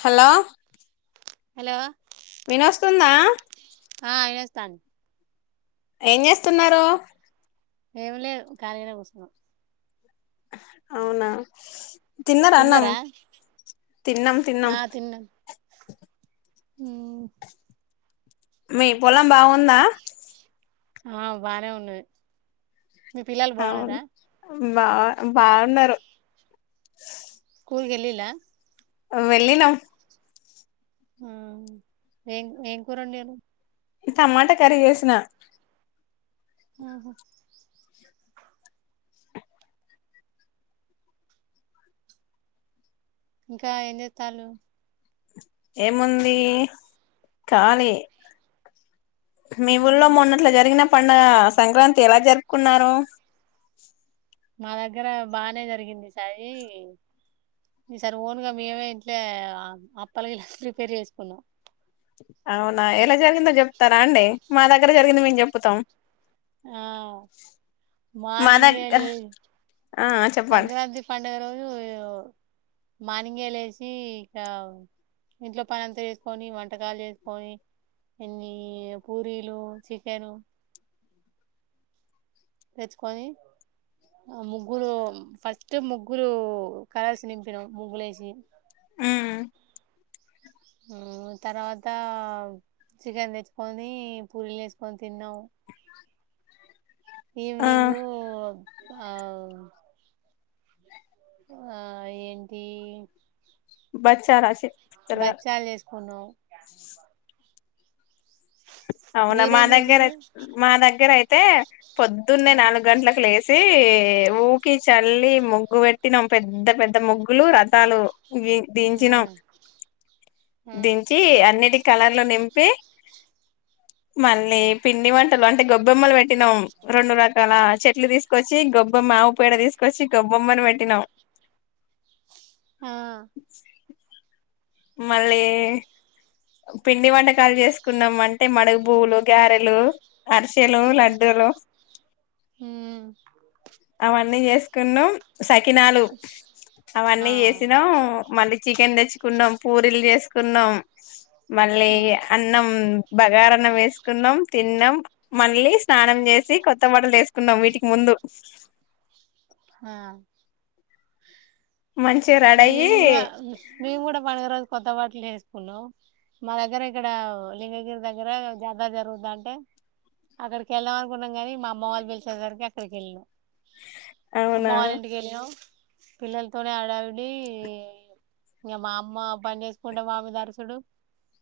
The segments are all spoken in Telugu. హలో హలో వినొస్తుందా ఆ ఈడేస్తాను ఏం చేస్తున్నారు ఏమి లేదు ఖాళీగనే కూసున్నాం అవునా తిన్నరా అన్నం తిన్నారా తిన్నం తిన్నం ఊ మీ పొలం బాగుందా ఆ బాగానే ఉన్నది మీ పిల్లలు అవును బాగున్నారా బా బాగున్నరు స్కూల్ కు ఏల్లిల అ వెళ్ళినమ్ ఊ ఏం ఏం కూర ఒండిరు నే టమాటా కర్రీ చేసిన ఆహా ఇంకా ఏం చేతలు ఏముంది కాలియే మీ ఊళ్లో ఉమ్, మొన్నట్ల జరిగిన పండగ సంక్రాంతి ఎలా జరుపుకున్నారు మా దగ్గర బానే జరిగింది సాయి ఈసర ఓన్ గా మేమే ఇంట్ల అప్పల్ గిట్ల ప్రీపేర్ చేసుకున్నాం అవునా ఎలా జరిగిందో చెప్తారా అండి మా దగ్గర జరిగింది మేము చెప్పుతాం ఆ మా మార్నింగ్ దగ్గర లే ఆ చెప్పండి సంక్రాంతి పండగ రోజు మార్నింగే లేసి ఇకా ఇంట్లో పని అంత చేసుకొని వంటకాలు చేసుకొని ఇన్ని పూరీలు చికెను తెచ్చుకొని ఆ ముగ్గులు ఫస్ట్ ముగ్గులు కలర్స్ నింపినం ముగ్గులు వేసి ఊ లు తర్వాత చికెన్ తెచ్చుకొని పూరీలు యేసుకొని తిన్నం ఆ ఈవినింగు ఆ ఆ ఏంటి బచారాశి బచ్చాలు చేసుకున్నం అవునా మా మీరేం దగ్గర చేసిరు మా దగ్గర అయితే పొద్దున్నే ఆ నాలుగు గంటలకు లేసి ఊకి చల్లి ముగ్గు పెట్టిన పెద్ద పెద్ద ముగ్గులు రథాలు ఆ దించినం దించి అన్నిటికి కలర్ లు నింపి మళ్ళీ పిండి వంటలు అంటే గొబ్బెమ్మలు పెట్టినాం రొండు రకాల చెట్లు తీసుకొచ్చి గొబ్బెమ్మ మావ పేడ తీసుకొచ్చి గొబ్బొమ్మని పెట్టినాం ఆ మళ్ళీ పిండి వంటకాలు చేసుకున్నాం అంటే మడుగు పువ్వులు గ్యారెలు అరిషెలు లడ్డులు ఊ అవన్నీ చేసుకున్నం సకినాలు ఆ అవన్నీ చేసినాం మళ్ళీ చికెన్ తెచ్చుకున్నాం పూరీలు చేసు కున్నాం మళ్ళీ ఉమ్. అన్నం బగారాన్నం వేసుకున్నాం తిన్నాం మళ్ళీ స్నానం చేసి కొత్త బటలు వేసుకున్నాం వీటికి ముందు హా మంచిగా రెడీ అయ్యి మేము కూడా మేము కూడా పడుగ రోజు కొత్త బట్ట లేేసుకున్నాము మా దగ్గర ఇక్కడ లింగగిరి దగ్గర జాతర జరుగుత ఉంటే అక్కడికి వెళ్ళాం అనుకున్నాం కానీ మా అమ్మ వాళ్ళు పలిచేసానికి అక్కడికి వెళ్ళాం అమ్మ అవునా వాళ్ళ ఇంటికి వెళ్ళినం పిల్లలతోనే హడావిడి డి ఇంకా మా అమ్మ పని చేసుకుంటే మామిద అరుసుడు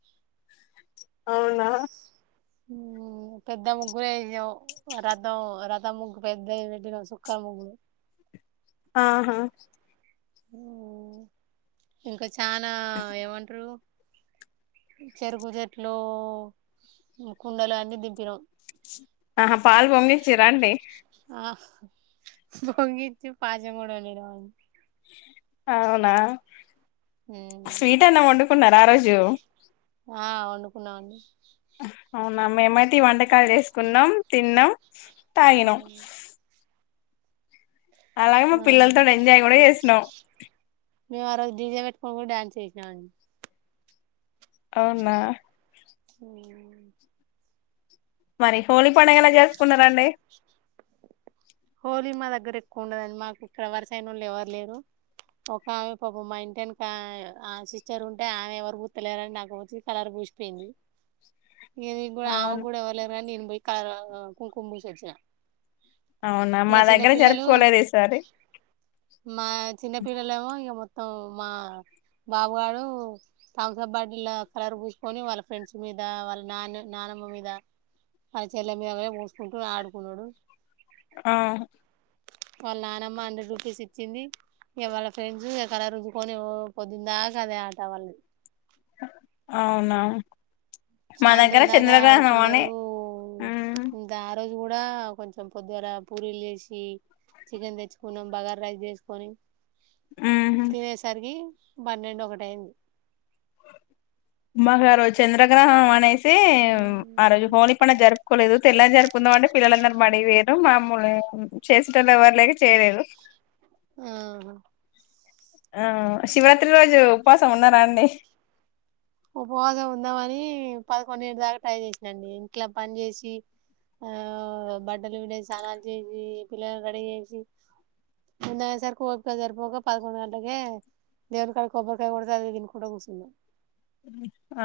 అవునా అవునా ఓ పెద్ద ముగ్గురే వేషం రథం రథం ముగ్గు పెద్ద పెట్టినా సుక్కర్ ముగ్గులు ఆహా ఇంకా చనా ఏమంటారు చెరుకు చెట్లు కుండలు అన్ని దింపినాం ఆహా పాలు పొంగించరా అండి పొంగించి పాయసం కూడా వండినం అండి అవునా స్వీట్ అన్నా వండుకున్నార ఆ రోజు ఆ వండుకున్నామండి అవునా మేమైతే ఈ వంటకాలు చేసుకున్నాం తిన్నాం తాగినం అలాగే మా పిల్లలతో ఎంజాయ్ కూడా చేసినాం మేము ఆ రజు దీజే పెట్టుకని డాన్స్ చేసామండి అవునా ఉ మరి హోలీ పండుగ ఎలా జరుపుకునరండి హోలీ మా దగ్గర ఎక్కువ ఉండదండి మాకు ఇక్కడ వరసన వాళ్ళు ఎవరు లేరు ఒక ఆమె పాపం ఇంటనికి ఆ సిస్టర్ ఉంటే ఆమె ఎవరు పితలేరని నాకు వచ్చ కలర్ పూసి పోయింది ఇ కూడా అవును ఆమెకు కూడా ఎవరు లేరని నేను పోయి కలర్ కుంకుమ పోసివచ్చిన అవునా మా ఇక దగ్గర చిన్నపిల్లలు జరుపుకోలేదు ఈసారి మా చిన్నపిల్లలు ఏమో ఇంక మొత్తం మా బాబు గడు థంబ్ అప్ బార్డల కలర్ పూసుకొని వాళ్ళ ఫ్రెండ్స్ మీద వాళ్ళ నాన్న నాన్న మ్ మీద వల్ల చెల్లి మీద పోసుకుంటూ ఆడుకున్నాడు ఆ వాళ్ళ నానమ్మ హండ్రెడ్ రూపీస్ ఇచ్చింది ఇవాళ ఫ్రెండ్స్ కలర్ పూసుకొని పొద్దుందాకా అదే ఆట వాళ్ళు అవునా మా దగ్గర సాయంత్రం దాకా చంద్రగ్రహణం అని ఆడుకున్నారు ఆ రోజు ది కూడా కొంచెం పొద్దుగల పూరీలు చేసి చికెన్ తెచ్చుకున్నాం బగార్ రైస్ చేసుకొని ఉహు తినేసరికి పన్నెండు ఒకటియింది మాకు ఆ రోజు చంద్రగ్రహణం అనేసి అయితే ఆ రోజు హోలీ పండగ జరుపుకోలేదు తెల్లని జరుపుకుందాం అంటే పిల్లలు అందరూ బడికి పోయిరు మామ్మలు చేసేటలు ఎవరు లేక చేయలేదు ఆ ఆ శివరాత్రి రోజు ఉపావాసం ఉన్నారాండి ఉపవాసం ఉందామని పదకొండేడు దాకా ట్రై చేసాండి ఇంట్లా పని చేసి ఆ బడ్ట్టలు పిండి స్నానాలు చేసి పిల్లలను రెడీ చేసి ము సార్ కోపికదారుపోగా పదకొం గలకి దేవుని కాడ కొబ్బరికాయ కూడాడతే అదినుకుండా కూర్చుం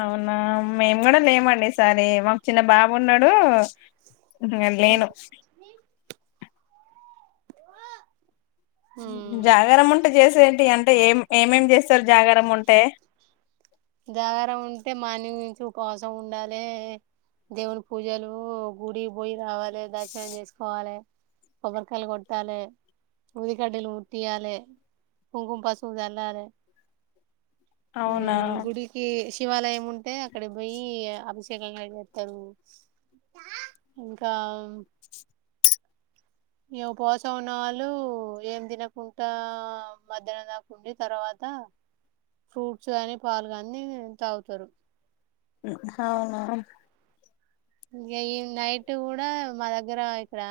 అవునా మేము కూడా లేమండి ఈసారి మాకు చిన్న బాబున్నాడు నేను ఉమ్ జాగర ఉంటే చేసే ఏంటి అంటే ఏం ఏమేం చేస్తారు జాగర ఉంటే జాగర ఉంటే మార్నింగ్ నుంచి కోసం ఉండాలి దేవుని పూజలు గుడి పోయ రావాలి దర్శాయం చేసుకోవాలి కొబ్బరికాయలు కొట్టాలి ఉఊదికడలు ఉట్టీలి కుంకుం పశపు తెల్ళాలి అవునా శివాలయం ఉంటే అక్కడ పోయి అభిషేకంగా వస్తారు [inaudible] ఇంకా మేము పోస ఉన్నవాళ్ళు ఏం తినకుండా మధ్యాహ్నం దాకుండి తర్వాత ఫ్రూట్స్ కానీ పాలు కానీ తాగుతారు హు అవునా ఇంగా ఈ నైట్ కూడా మా దగ్గర ఇక్కడ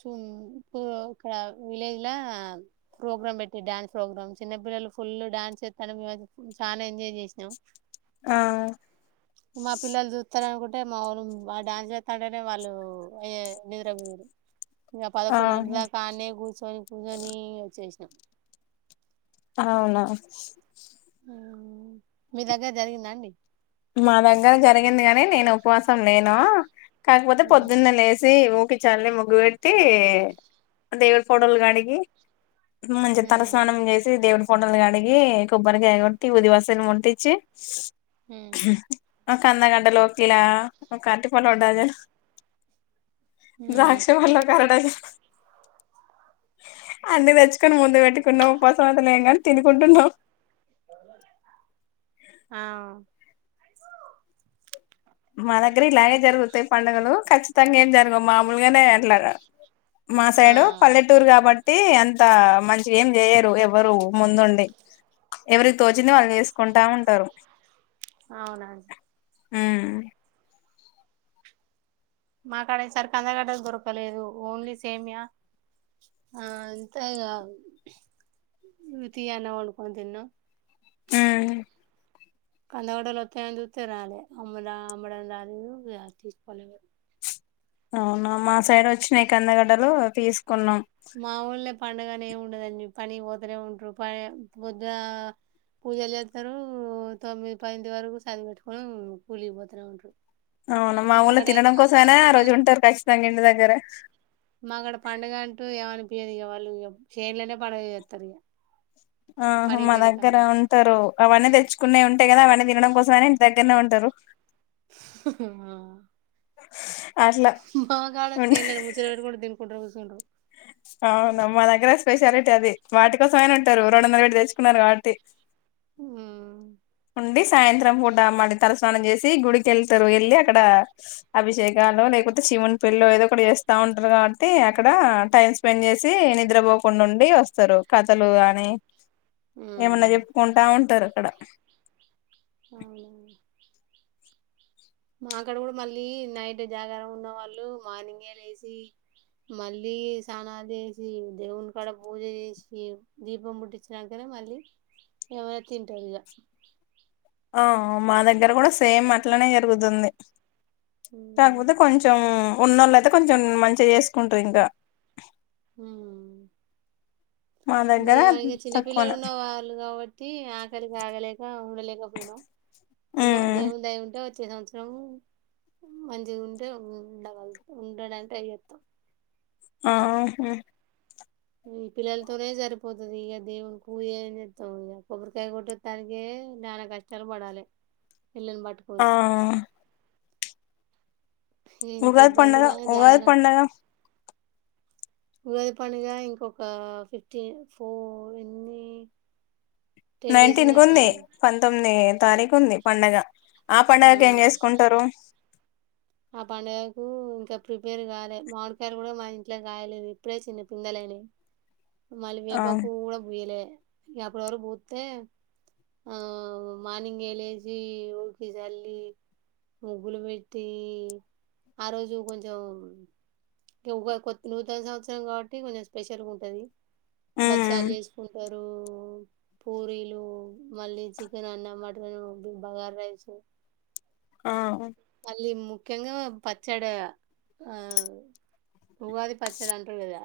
సుం ఇప్పడు ఇక్కడ విలేజ్ లో ప్రోగ్రామ్ పెట్టి డ్యాన్స్ ప్రోగ్రామ్ చిన్నబ్ పిల్లలు ఫుల్ డ్యాన్స్ చేస్తానం మేమైత్ చానా ఎంజాయ్ చేసినం ఆ మా పిల్లలు చుత్తరనుకుం అంటే మావాళ్లు సు ఆ డ్యాన్స్ చేస్తాంటేనే వాళ్ళు అయ్యయ్యో నిద్రపోరు ఇక పదకొండు ఇంటి దాకా ఆడనే కూర్చొని కూర్చొని వచ్చేసినాం అవునా మీ దగ్గ జరిగిందా అండి మా దగ్గర జరిగింది కాని నేను ఉపవాసం లేను కాకపోతే ఉమ్. పొద్దున్నే లేసి ఒకి చాలీ ముగ్గు పెట్టి దేవుడు ఫోటోలు కడిగి మంచి ఉమ్. తలస్నానం చేసి దేవున్ ఫోటోలు కడిగి కొబ్బరికాయ కొట్టి ఉదివాసన ముట్టిచ్చి ఉమ్. ఓ కంద గడ్డలు కిలో ఒక అరటి పండ్లు డిజైన్ ఉమ్. దాక్ష పండు ఒక అరడజన్ అన్ని తెచ్చుకొని ముందు పెట్టుకున్నావు ఉపాసం లేం కానీ తినుకుంటున్నాం ఆ మా దగ్గర ఇలాగే జరుగుతాయి పండుగులు ఖచ్చితంగా ఏం జరగవు మామూలుగానే అట్లా మా ఆ సైడు పల్లెటూరు కాబట్ ట్టి అంత మంచి ఏం చేయరు ఎవ్వరూ ముందుండి ఎవరి తోచిందే వాళ్ళు చేసుకుంటా ఉంటారు అవునా ఉమ్ మాకాడ సరుక్ కందగడ్డ దొరకలేదు ఓన్లీ సేమియా ఆ అంతేగా ఉ తీఅన్నం వండుకొని తిన్నాం ఉమ్ కంద గడ్డలు వస్తాయని చూతే రాలేదు అమ్మదా అమ్మడదానియు రాలేదు తీసుకోలే అవునా మా సైడ్ వచ్చినాయి కందగడ్డలు తిస్ మా ఊళ్లో పండగ అనే ఏమి ఉండదండి పనికి పోతూనే ఉంటారు పని పొద్దుగా పూజలు చేస్తారు తొమ్మిది పది వరకు సద్ది పెట్టుకొని కూలిపోతున్నా ఉంటారు అవునా మా ఊళ్ళ తినడం కోసమేనా ఆ రోజు ఉంటారు కచ్చితంగా ఇంటి దగ్గర మాకడ పండుగ అంటూ ఏమనిపియ్యదు ఇగా వాళ్ళు చేన్లోనే పండగ చేస్తారు ఇగా ఆహా మా దగ్గర ఉంటారు అవన్నీ తెచ్చుకునే ఉంటాయి కదా అవన్నీ తినడం కోసమే ఇంటి దగ్గరనే ఉంటారు హు [unintelligible] మా కాడ ఉంట చేన్లో ముచ్చట పెట్టుకుంటా తి నుకుంటూ కూసుంటారు. అవునా మా దగ్గర స్పెషాలిటీ అది వాటి కోసమేనా ఉంటారు రెండువందలు పెట్టి తెచ్చుకున్నారు, కాబట్టి [unintelligible] ఉంది సాయంత్రం పూట మడ తలస్నానం చేసి గుడికి వెళ్తారు వెళ్ళి అక్కడ అభిషేకాలు లే, అయితే శివుని పెళ్లిలో ఏదో ఒకటి చేస్తా ఉంటారు, కాబట్టి అక్కడ టైం స్పెండ్ చేసి నిద్రపోకుండా ఉండి డి వస్తారు కథలు కాని ఏమన్నా చెప్పుకుంటా ఉంటారు అక్కడ అవునా మాకాడ కూడా మళ్ళీ నైట్ జాగారం ఉన్న వాళ్ళు మార్నింగే లేసి, మళ్ళీ స్నానాలు చేసి దేవుని కాడ పూజ చేసి దీపం మూట్టిచ్చినంకనే, మళ్ళీ ఇగా పోయి తింటారు ఇగా ఆ మా దగ్గర కూడా సేమ్ అట్లనే జరుగుతుంది. కాకపోతే కొంచెం ఉన్నోళ్లు అయితే కొంచెం మంచిగా చేసుకుంటారు ఇంకా ఉ మా దగ్గర మేము ఇగా చిన్నపిల్లలు తక్కువనే ఉన్న వాళ్ళు కాబట్టి, టి ఆకలికి ఆగలేక ఉండలేకపోయినాం ఏమో ఉమ్ దేవుని దయ ఉంటే, పోయిన సంవత్సరము, మంచి ఉంటే ఉండగల ఉండడంటే ఎరతం, ఆ హు ఈ పిల్లలతోనే సరిపోతది ఈక దేవునికి పూజ ఏంచేతావు కొబ్బరికాయ కోటోతానికే లెవ్ నానా కష్టాలు పడాలే, [unintelligible] పిల్లని పట్టుకొన్ని, ఆ ఉగాది పండగా ఇబ్బందిలా ఎవలి జాగర పండగా, ఉగాది పండుగ ఇంకొక ఫిఫ్టీ ఫోర్ ఇన్ని నైన్టీన్ కు ఉంది పంతొమ్మిది తారీఖు ఉంది పండగ, ఆ పండుగకి ఏం చేసుకుంటారు. ఆ పండుగలకు ఇంకా ప్రిపేర్ కాలే మామిడికాయలు కూడా మా ఇంట్లో కాయలే ఇప్పుడే చిన్న పిందలు అయినాయి, [unintelligible] మళ్ళీ ఆ వేప పూవు కూడా పూయలే అప్పడి వరకు పూస్తే, ఆ మార్నింగ్ లేసి ఉకి చల్లి ముగ్గులు పెట్టి ఆ రోజు కొంచెం, ఉగాది కొ నూతన సంవత్సరం కాబట్టి కొంచెం స్పెషల్గా ఉంటది బచ్చలు ఉమ్ చేసుకుంటాం, [unintelligible] పూరీలు మళ్ళీ చికెన్ అన్న మటన్ బగార్ రైస్ ఆ మళ్ళీ ముఖ్యంగా పచ్చడ ఆ ఉగాది పచ్చడి అంటరుగా